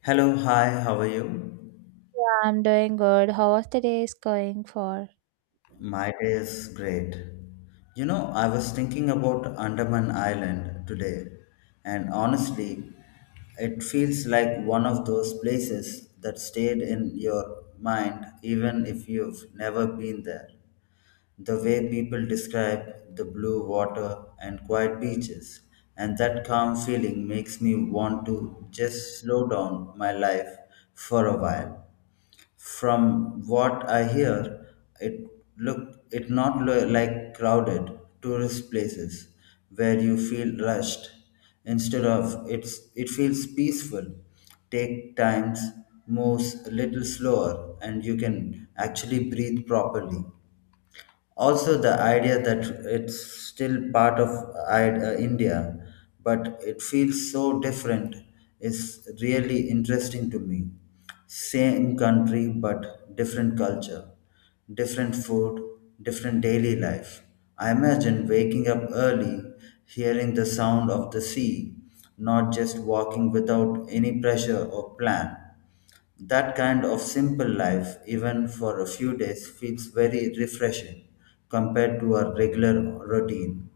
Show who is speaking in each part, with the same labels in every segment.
Speaker 1: Hello, hi, how are you?
Speaker 2: Yeah, I'm doing good. How was the day is going for?
Speaker 1: My day is great. You know, I was thinking about Andaman Island today, and honestly, it feels like one of those places that stayed in your mind even if you've never been there. The way people describe the blue water and quiet beaches, and that calm feeling makes me want to just slow down my life for a while. From what I hear, it look it not lo- like crowded tourist places where you feel rushed. Instead of it's it feels peaceful. Take times moves a little slower and you can actually breathe properly. Also the idea that it's still part of India but it feels so different is really interesting to me. Same country but different culture, different food, different daily life. I imagine waking up early, hearing the sound of the sea, not just walking without any pressure or plan. That kind of simple life, even for a few days, feels very refreshing compared to our regular routine.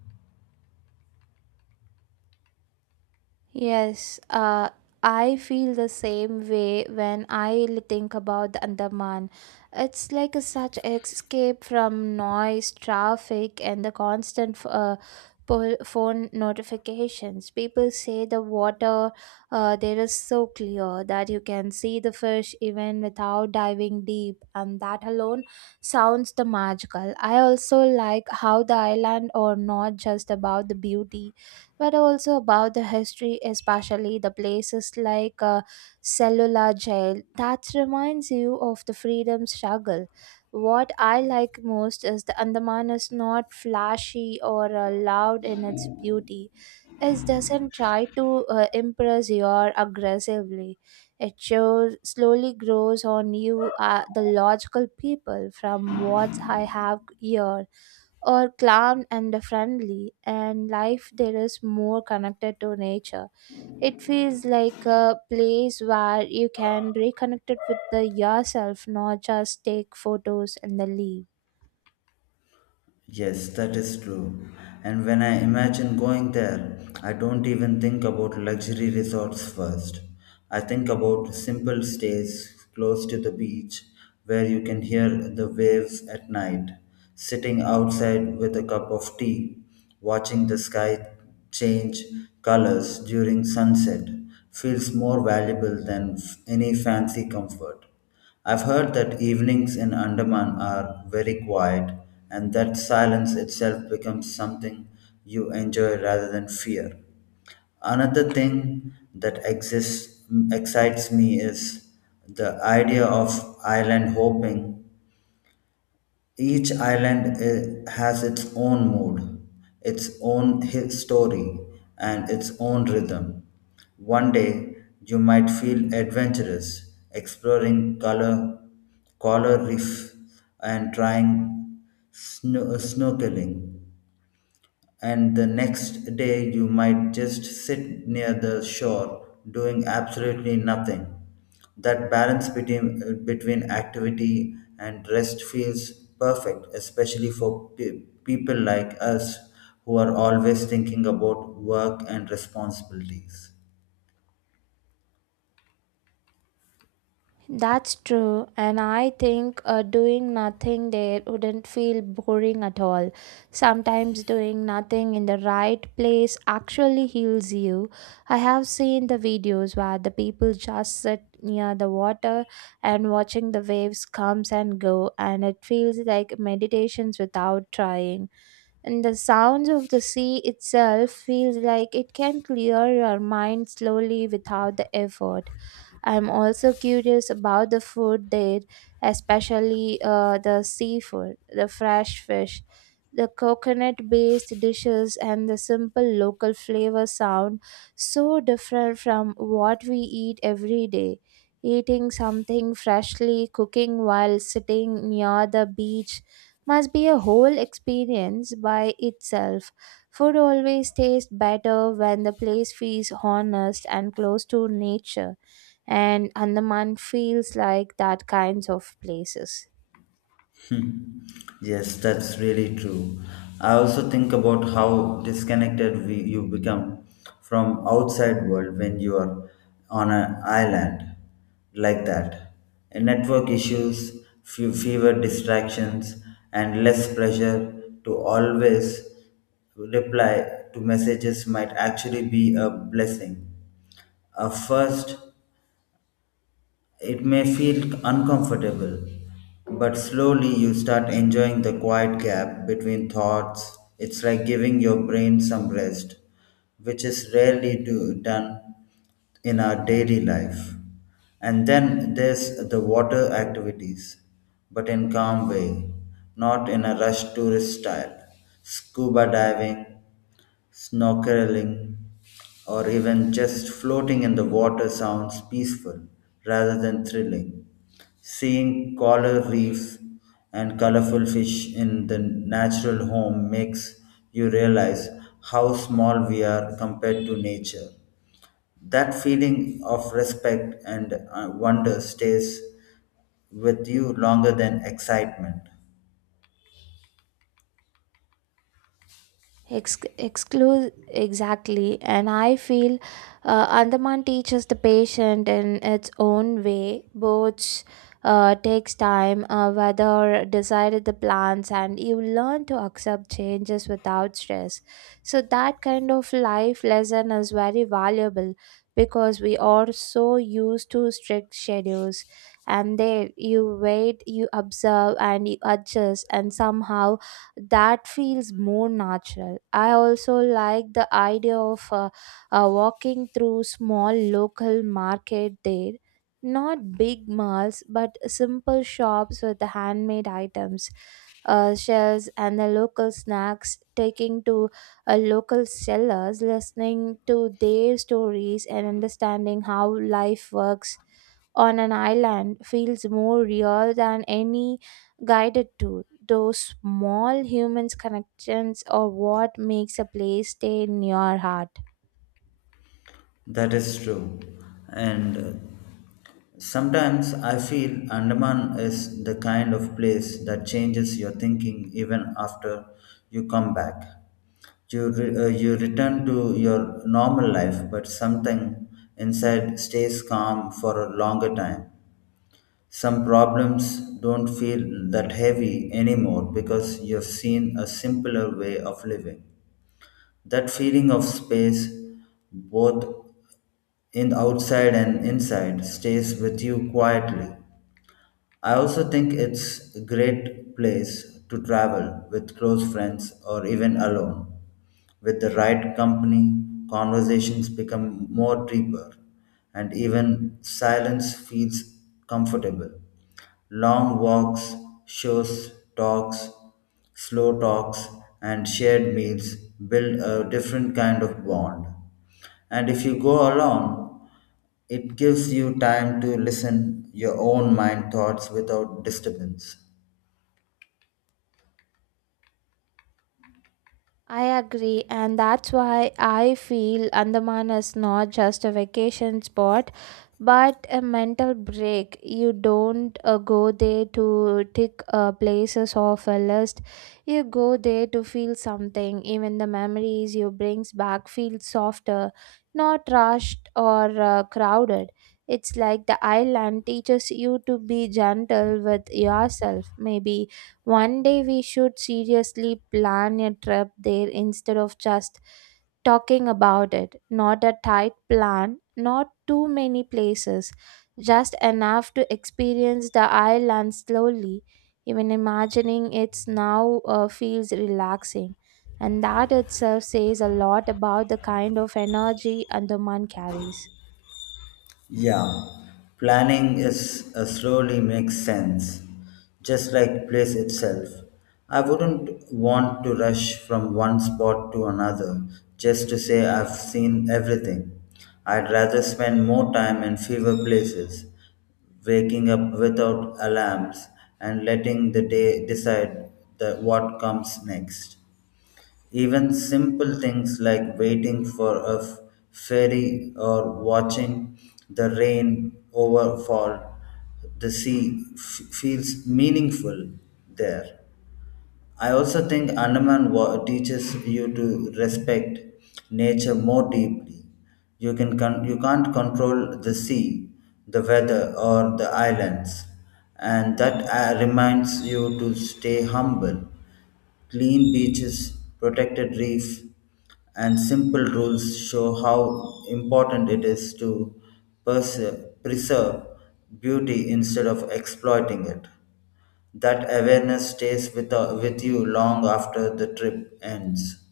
Speaker 2: Yes, I feel the same way when I think about the Andaman. It's like a such escape from noise, traffic, and the constant phone notifications. People say the water there is so clear that you can see the fish even without diving deep, and that alone sounds the magical. I also like how the island are not just about the beauty but also about the history, especially the places like Cellular Jail, that reminds you of the freedom struggle. What I like most is the Andaman is not flashy or loud in its beauty. It doesn't try to impress you aggressively. It shows slowly grows on you, the logical people, from what I have here or calm and friendly and life there is more connected to nature. It feels like a place where you can reconnect it with the yourself, not just take photos and then leave.
Speaker 1: Yes, that is true. And when I imagine going there, I don't even think about luxury resorts first. I think about simple stays close to the beach where you can hear the waves at night, sitting outside with a cup of tea, watching the sky change colors during sunset feels more valuable than any fancy comfort. I've heard that evenings in Andaman are very quiet and that silence itself becomes something you enjoy rather than fear. Another thing that exists, Excites me is the idea of island hopping. Each island has its own mood, its own story, and its own rhythm. One day, you might feel adventurous, exploring color reef, and trying snorkeling, and the next day you might just sit near the shore doing absolutely nothing. That balance between activity and rest feels perfect, especially for people like us who are always thinking about work and responsibilities.
Speaker 2: That's true, and I think doing nothing there wouldn't feel boring at all. Sometimes doing nothing in the right place actually heals you. I have seen the videos where the people just sit near the water and watching the waves comes and go, and it feels like meditations without trying. And the sounds of the sea itself feels like it can clear your mind slowly without the effort. I'm also curious about the food there, especially the seafood, the fresh fish, the coconut based dishes, and the simple local flavor sound so different from what we eat every day. Eating something freshly, cooking while sitting near the beach must be a whole experience by itself. Food always tastes better when the place feels honest and close to nature, and Andaman feels like that kinds of places.
Speaker 1: Hmm. Yes, that's really true. I also think about how disconnected you become from outside world when you are on an island like that. And network issues, fewer distractions, and less pressure to always reply to messages might actually be a blessing. A first it may feel uncomfortable, but slowly you start enjoying the quiet gap between thoughts. It's like giving your brain some rest, which is rarely done in our daily life. And then there's the water activities, but in calm way, not in a rushed tourist style. Scuba diving, snorkeling, or even just floating in the water sounds peaceful rather than thrilling. Seeing coral reefs and colorful fish in the natural home makes you realize how small we are compared to nature. That feeling of respect and wonder stays with you longer than excitement.
Speaker 2: Ex- exclude Exactly, and I feel Andaman teaches the patient in its own way. Both takes time, whether decided the plans and you learn to accept changes without stress. So that kind of life lesson is very valuable, because we are so used to strict schedules, and there you wait, you observe, and you adjust, and somehow that feels more natural. I also like the idea of walking through small local market there. Not big malls, but simple shops with the handmade items, shells, and the local snacks. Taking to a local sellers, listening to their stories, and understanding how life works on an island feels more real than any guided tour. Those small human connections are what makes a place stay in your heart.
Speaker 1: That is true. And sometimes I feel Andaman is the kind of place that changes your thinking even after you come back. You return to your normal life, but something inside stays calm for a longer time. Some problems don't feel that heavy anymore because you've seen a simpler way of living. That feeling of space, both in outside and inside stays with you quietly. I also think it's a great place to travel with close friends or even alone. With the right company, conversations become more deeper and even silence feels comfortable. Long walks, talks, slow talks, and shared meals build a different kind of bond. And if you go alone, it gives you time to listen your own mind thoughts without disturbance.
Speaker 2: I agree, and that's why I feel Andaman is not just a vacation spot but a mental break. You don't go there to tick places off a list, you go there to feel something. Even the memories you brings back feel softer, not rushed or crowded. It's like the island teaches you to be gentle with yourself. Maybe one day we should seriously plan a trip there instead of just talking about it. Not a tight plan, not too many places, just enough to experience the island slowly. Even imagining it's now feels relaxing. And that itself says a lot about the kind of energy and the man carries.
Speaker 1: Yeah, planning is slowly makes sense, just like place itself. I wouldn't want to rush from one spot to another just to say I've seen everything. I'd rather spend more time in fewer places, waking up without alarms and letting the day decide what comes next. Even simple things like waiting for a ferry or watching the rain overfall the sea feels meaningful there. I also think Andaman teaches you to respect nature more deeply. You can't control the sea, the weather, or the islands, and that reminds you to stay humble. Clean beaches, protected reef, and simple rules show how important it is to perse- preserve beauty instead of exploiting it. That awareness stays with you long after the trip ends.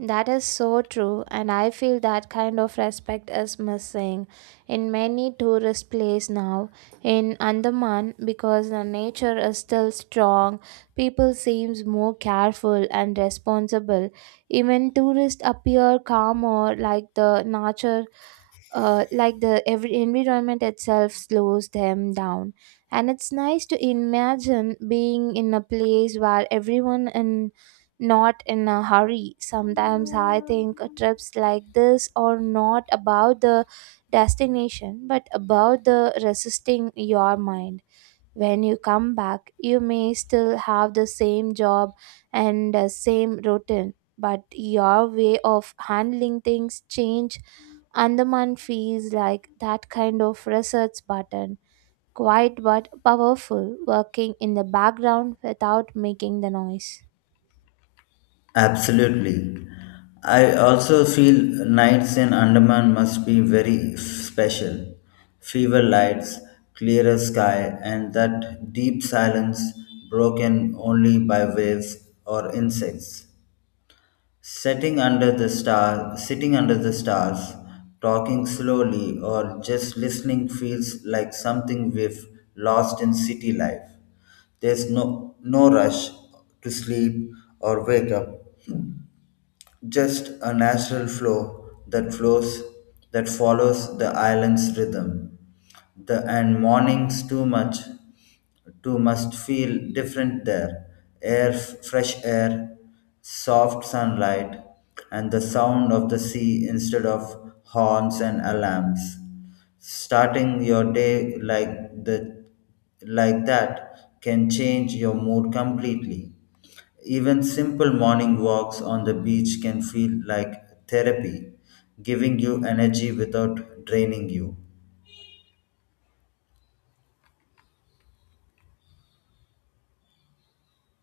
Speaker 2: That is so true, and I feel that kind of respect is missing in many tourist places now. In Andaman, because the nature is still strong, people seems more careful and responsible. Even tourists appear calmer, like the nature like the every environment itself slows them down, and it's nice to imagine being in a place where everyone and not in a hurry. Sometimes I think trips like this are not about the destination but about the resisting your mind. When you come back, you may still have the same job and same routine, but your way of handling things change. Andaman feels like that kind of research button, quiet but powerful, working in the background without making the noise.
Speaker 1: Absolutely. I also feel nights in Andaman must be very special. Fever lights, clearer sky, and that deep silence broken only by waves or insects. Sitting under the stars, talking slowly or just listening feels like something we've lost in city life. There's no rush to sleep or wake up, just a natural flow that follows the island's rhythm. The and mornings too must feel different there. Fresh air, soft sunlight, and the sound of the sea instead of horns and alarms. Starting your day like that can change your mood completely. Even simple morning walks on the beach can feel like therapy, giving you energy without draining you.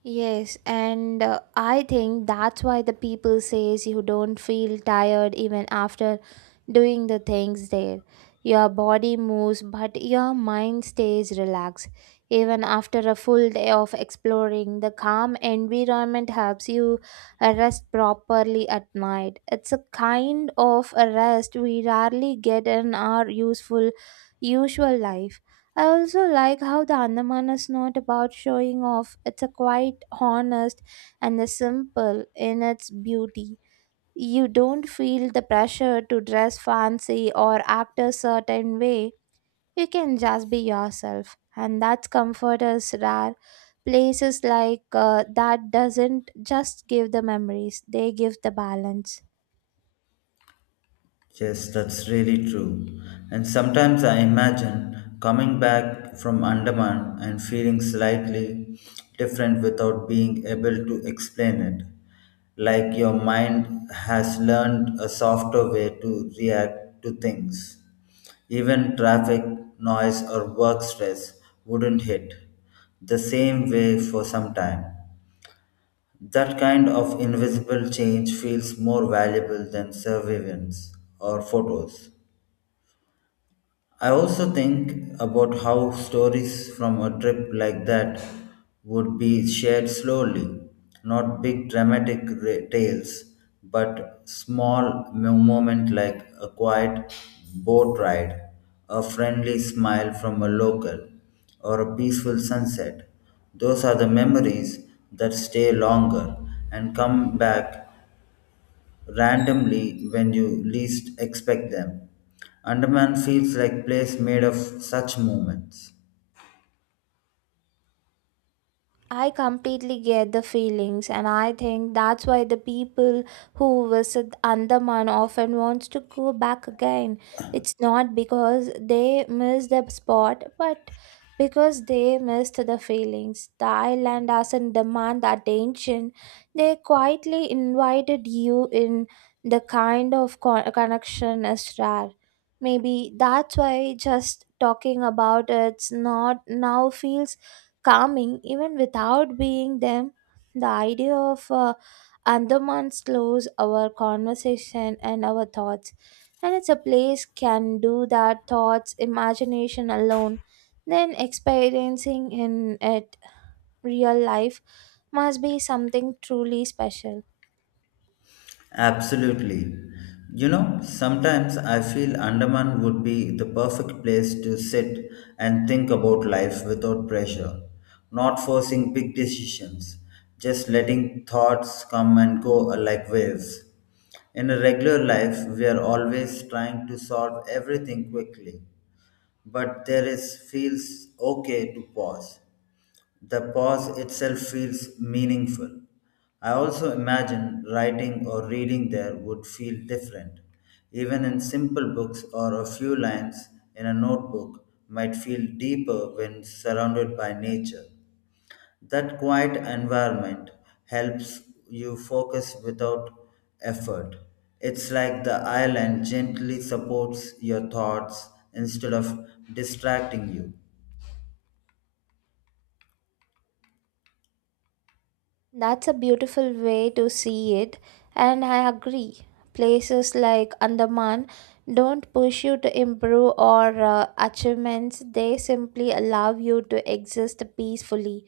Speaker 2: Yes, and I think that's why the people says you don't feel tired even after doing the things there. Your body moves, but your mind stays relaxed. Even after a full day of exploring, the calm environment helps you rest properly at night. It's a kind of a rest we rarely get in our useful usual life. I also like how the Andaman is not about showing off. It's a quite honest and a simple in its beauty. You don't feel the pressure to dress fancy or act a certain way. You can just be yourself, and that's comfort is rare. Places like that doesn't just give the memories; they give the balance.
Speaker 1: Yes, that's really true. And sometimes I imagine coming back from Andaman and feeling slightly different without being able to explain it. Like your mind has learned a softer way to react to things. Even traffic, noise, or work stress wouldn't hit the same way for some time. That kind of invisible change feels more valuable than surveillance or photos. I also think about how stories from a trip like that would be shared slowly, not big dramatic tales, but small moment like a quiet boat ride, a friendly smile from a local, or a peaceful sunset. Those are the memories that stay longer and come back randomly when you least expect them. Andaman feels like place made of such moments.
Speaker 2: I completely get the feelings, and I think that's why the people who visit Andaman often wants to go back again. It's not because they miss the spot, but because they missed the feelings. The island doesn't demand the attention; they quietly invited you in. The kind of connection is rare. Maybe that's why just talking about it's not now feels calming even without being them. The idea of Andaman slows our conversation and our thoughts, and it's a place can do that thoughts, imagination alone. Then experiencing in it real life must be something truly special.
Speaker 1: Absolutely. You know, sometimes I feel Andaman would be the perfect place to sit and think about life without pressure, not forcing big decisions, just letting thoughts come and go like waves. In a regular life, we are always trying to solve everything quickly, but there is feels okay to pause. The pause itself feels meaningful. I also imagine writing or reading there would feel different. Even in simple books or a few lines in a notebook might feel deeper when surrounded by nature. That quiet environment helps you focus without effort. It's like the island gently supports your thoughts instead of distracting you.
Speaker 2: That's a beautiful way to see it, and I agree. Places like Andaman don't push you to improve or achievements, they simply allow you to exist peacefully.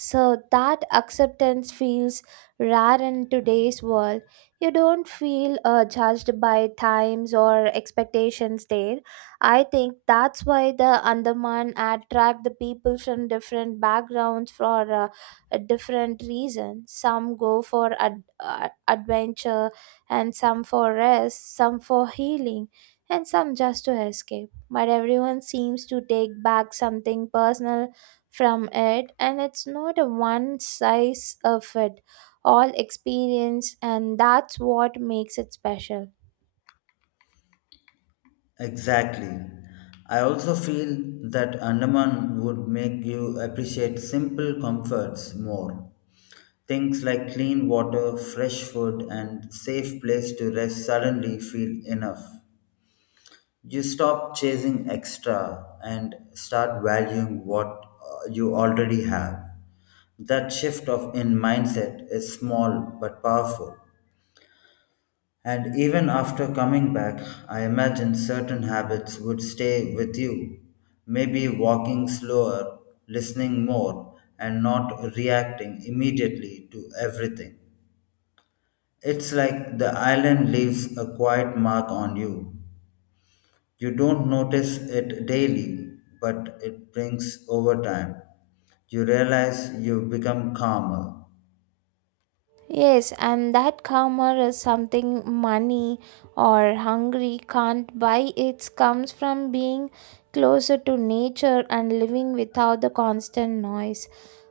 Speaker 2: So that acceptance feels rare in today's world. You don't feel judged by times or expectations there. I think that's why the Andaman attract the people from different backgrounds for a different reason. Some go for adventure, and some for rest, some for healing, and some just to escape. But everyone seems to take back something personal from it, and it's not a one size of it all experience, and that's what makes it special.
Speaker 1: Exactly. I also feel that Andaman would make you appreciate simple comforts more. Things like clean water, fresh food, and safe place to rest suddenly feel enough. You stop chasing extra and start valuing what you already have. That shift of in mindset is small but powerful. And even after coming back, I imagine certain habits would stay with you. Maybe walking slower, listening more, and not reacting immediately to everything. It's like the island leaves a quiet mark on you. You don't notice it daily, but it brings over time. You realize you've become calmer.
Speaker 2: Yes, and that karma is something money or hungry can't buy. It comes from being closer to nature and living without the constant noise.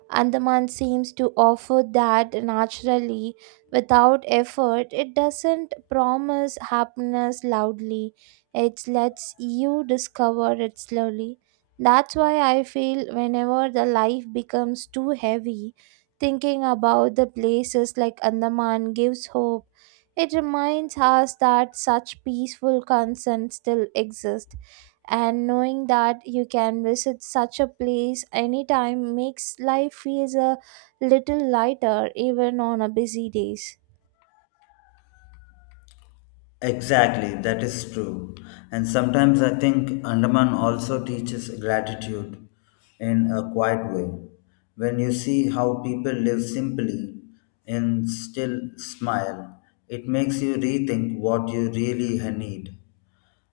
Speaker 2: Andaman seems to offer that naturally without effort. It doesn't promise happiness loudly, it lets you discover it slowly. That's why I feel whenever the life becomes too heavy, thinking about the places like Andaman gives hope. It reminds us that such peaceful concerns still exist, and knowing that you can visit such a place anytime makes life feels a little lighter even on a busy days.
Speaker 1: Exactly, that is true. And sometimes I think Andaman also teaches gratitude in a quiet way. When you see how people live simply and still smile, it makes you rethink what you really need.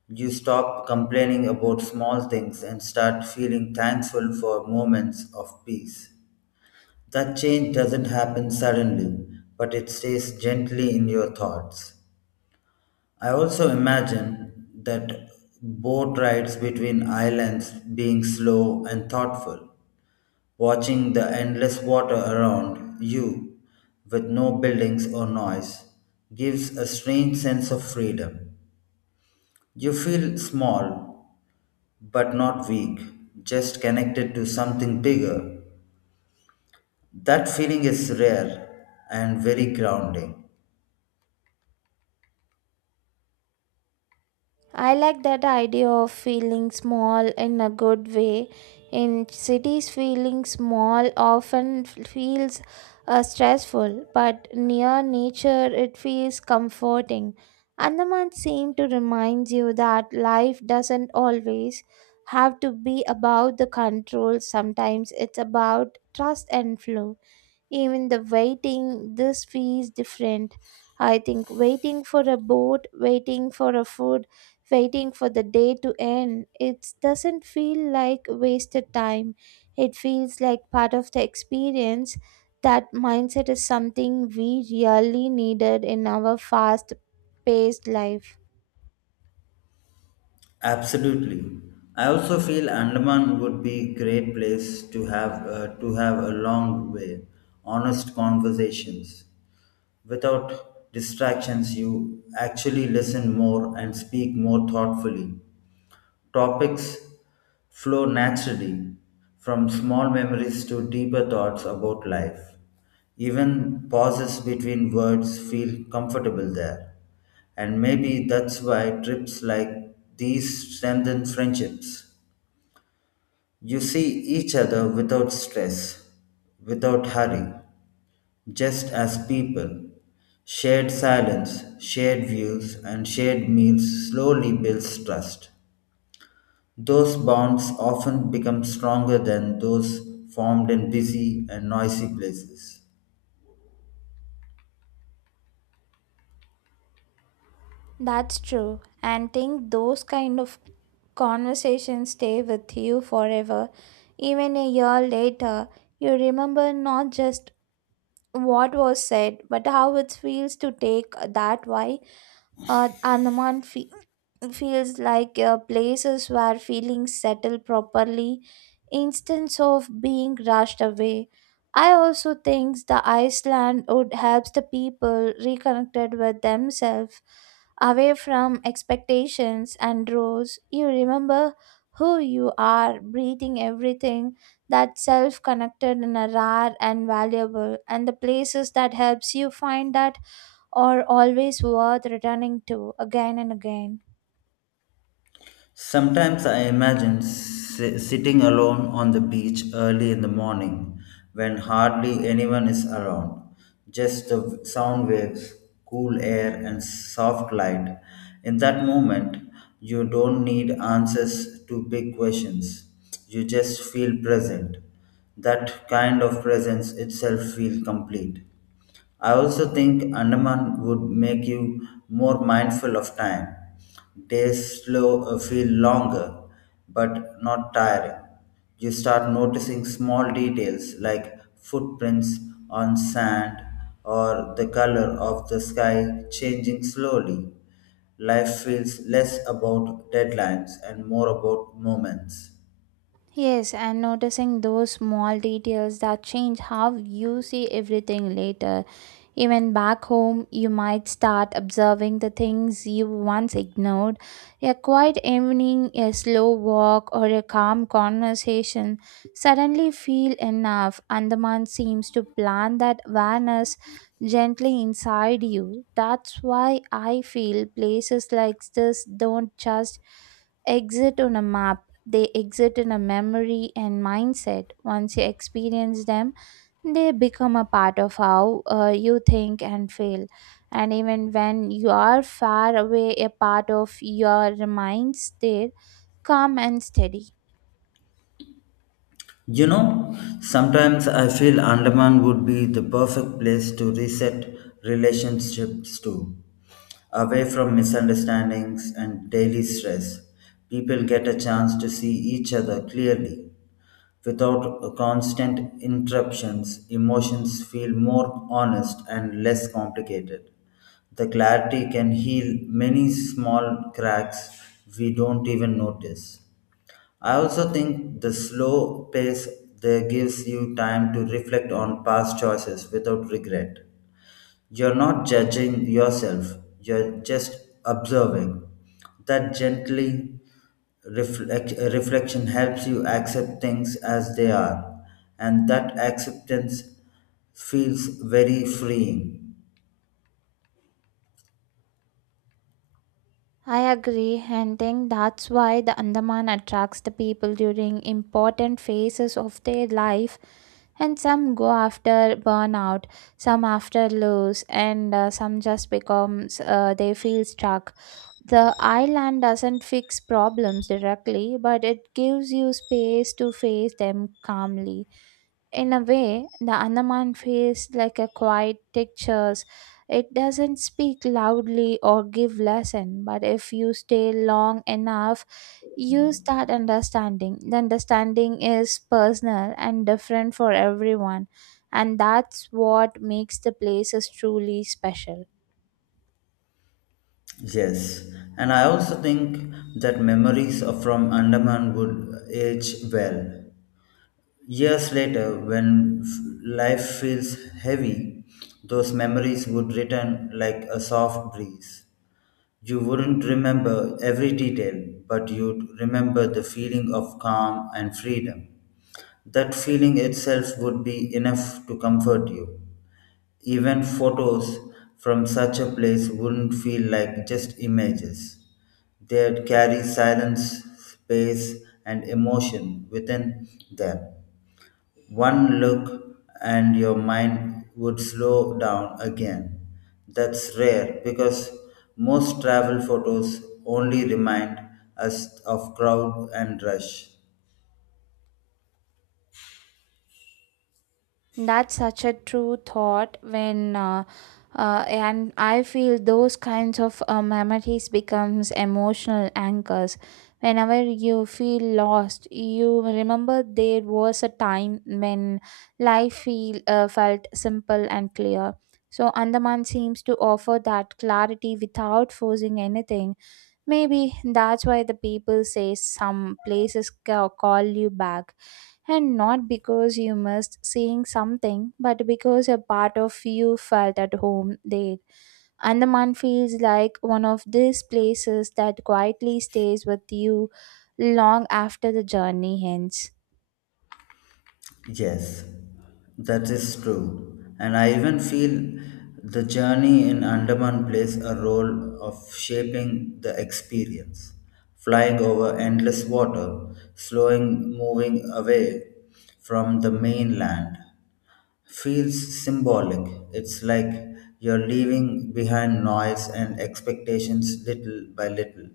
Speaker 1: You stop complaining about small things and start feeling thankful for moments of peace. That change doesn't happen suddenly, but it stays gently in your thoughts. I also imagine that boat rides between islands being slow and thoughtful, watching the endless water around you with no buildings or noise gives a strange sense of freedom. You feel small but not weak, just connected to something bigger. That feeling is rare and very grounding.
Speaker 2: I like that idea of feeling small in a good way. In cities, feeling small often feels stressful, but near nature, it feels comforting. Andaman seem to remind you that life doesn't always have to be about the control. Sometimes it's about trust and flow. Even the waiting this feels different. I think waiting for a boat, waiting for a food, waiting for the day to end, it doesn't feel like wasted time, it feels like part of the experience. That mindset is something we really needed in our fast paced life.
Speaker 1: Absolutely. I also feel Andaman would be great place to have a long way, honest conversations. Without distractions, you actually listen more and speak more thoughtfully. Topics flow naturally from small memories to deeper thoughts about life. Even pauses between words feel comfortable there. And maybe that's why trips like these strengthen friendships. You see each other without stress, without hurry, just as people. Shared silence, shared views, and shared meals slowly builds trust. Those bonds often become stronger than those formed in busy and noisy places.
Speaker 2: That's true. And think those kind of conversations stay with you forever. Even a year later, you remember not just what was said, but how it feels to take that why uh, Andaman fe- feels like places where feelings settle properly instead of being rushed away. I also think the Iceland would help the people reconnected with themselves, away from expectations and roles. You remember who you are, breathing everything, that self-connected in a rare and valuable, and the places that helps you find that or always worth returning to again and again.
Speaker 1: Sometimes I imagine sitting alone on the beach early in the morning when hardly anyone is around. Just the sound waves, cool air, and soft light. In that moment, you don't need answers to big questions. You just feel present. That kind of presence itself feels complete. I also think Andaman would make you more mindful of time. Days slow feel longer, but not tiring. You start noticing small details like footprints on sand or the color of the sky changing slowly. Life feels less about deadlines and more about moments.
Speaker 2: Yes, and noticing those small details that change how you see everything later. Even back home, you might start observing the things you once ignored. A quiet evening, a slow walk, or a calm conversation suddenly feel enough. Andaman seems to plant that awareness gently inside you. That's why I feel places like this don't just exit on a map, they exit in a memory and mindset. Once you experience them, they become a part of how you think and feel, and even when you are far away, a part of your mind there calm and steady.
Speaker 1: You know, sometimes I feel Andaman would be the perfect place to reset relationships to. Away from misunderstandings and daily stress, people get a chance to see each other clearly. Without constant interruptions, emotions feel more honest and less complicated. The clarity can heal many small cracks we don't even notice. I also think the slow pace there gives you time to reflect on past choices without regret. You're not judging yourself, you're just observing. That gently reflection helps you accept things as they are, and that acceptance feels very freeing.
Speaker 2: I agree, and think that's why the Andaman attracts the people during important phases of their life, and some go after burnout, some after loss, and some just becomes they feel stuck. The island doesn't fix problems directly, but it gives you space to face them calmly. In a way, the Andaman feels like a quiet teacher's. It doesn't speak loudly or give lesson, but if you stay long enough, you start understanding. The understanding is personal and different for everyone, and that's what makes the places truly special.
Speaker 1: Yes, and I also think that memories from Andaman would age well. Years later, when life feels heavy, those memories would return like a soft breeze. You wouldn't remember every detail, but you'd remember the feeling of calm and freedom. That feeling itself would be enough to comfort you. Even photos from such a place wouldn't feel like just images. They'd carry silence, space, and emotion within them. One look and your mind would slow down again. That's rare because most travel photos only remind us of crowd and rush.
Speaker 2: That's such a true thought when and I feel those kinds of memories becomes emotional anchors. Whenever you feel lost, you remember there was a time when life felt simple and clear. So Andaman seems to offer that clarity without forcing anything. Maybe that's why the people say some places call you back, and not because you missed seeing something, but because a part of you felt at home there. Andaman feels like one of these places that quietly stays with you long after the journey ends.
Speaker 1: Yes, that is true. And I even feel the journey in Andaman plays a role of shaping the experience. Flying over endless water, slowing moving away from the mainland, feels symbolic. It's like you're leaving behind noise and expectations little by little.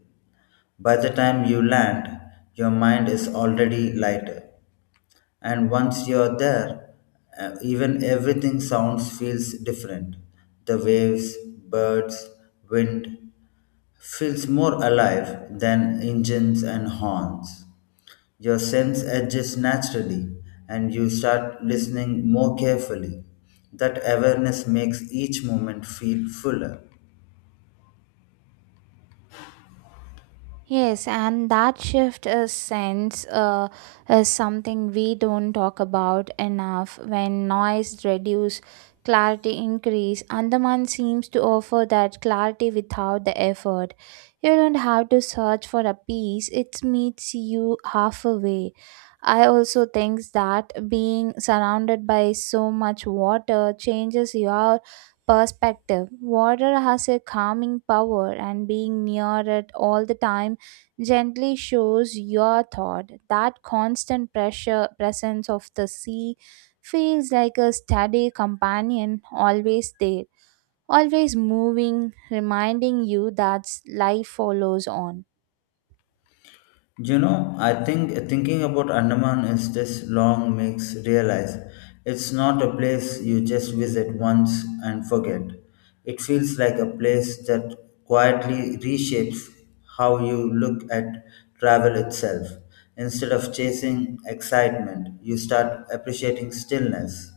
Speaker 1: By the time you land, your mind is already lighter. And once you're there, even everything sounds feels different. The waves, birds, wind, feels more alive than engines and horns. Your sense adjusts naturally and you start listening more carefully. That awareness makes each moment feel fuller.
Speaker 2: Yes, and that shift is sense is something we don't talk about enough. When noise reduce, clarity increase. Andaman seems to offer that clarity without the effort. You don't have to search for a peace; it meets you halfway. I also think that being surrounded by so much water changes your perspective. Water has a calming power, and being near it all the time gently shows your thought. That constant pressure presence of the sea feels like a steady companion, always there, always moving, reminding you that life follows on.
Speaker 1: You know, I think thinking about Andaman is this long makes realize it's not a place you just visit once and forget. It feels like a place that quietly reshapes how you look at travel itself. Instead of chasing excitement, you start appreciating stillness.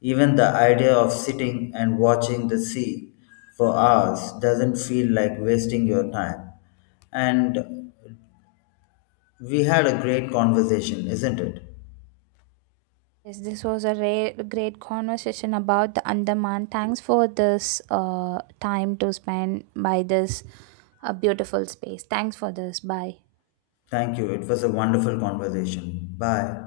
Speaker 1: Even the idea of sitting and watching the sea for hours doesn't feel like wasting your time. And we had a great conversation, isn't it?
Speaker 2: Yes, this was a rare, great conversation about the Andaman. Thanks for this time to spend by this beautiful space. Thanks for this. Bye.
Speaker 1: Thank you. It was a wonderful conversation. Bye.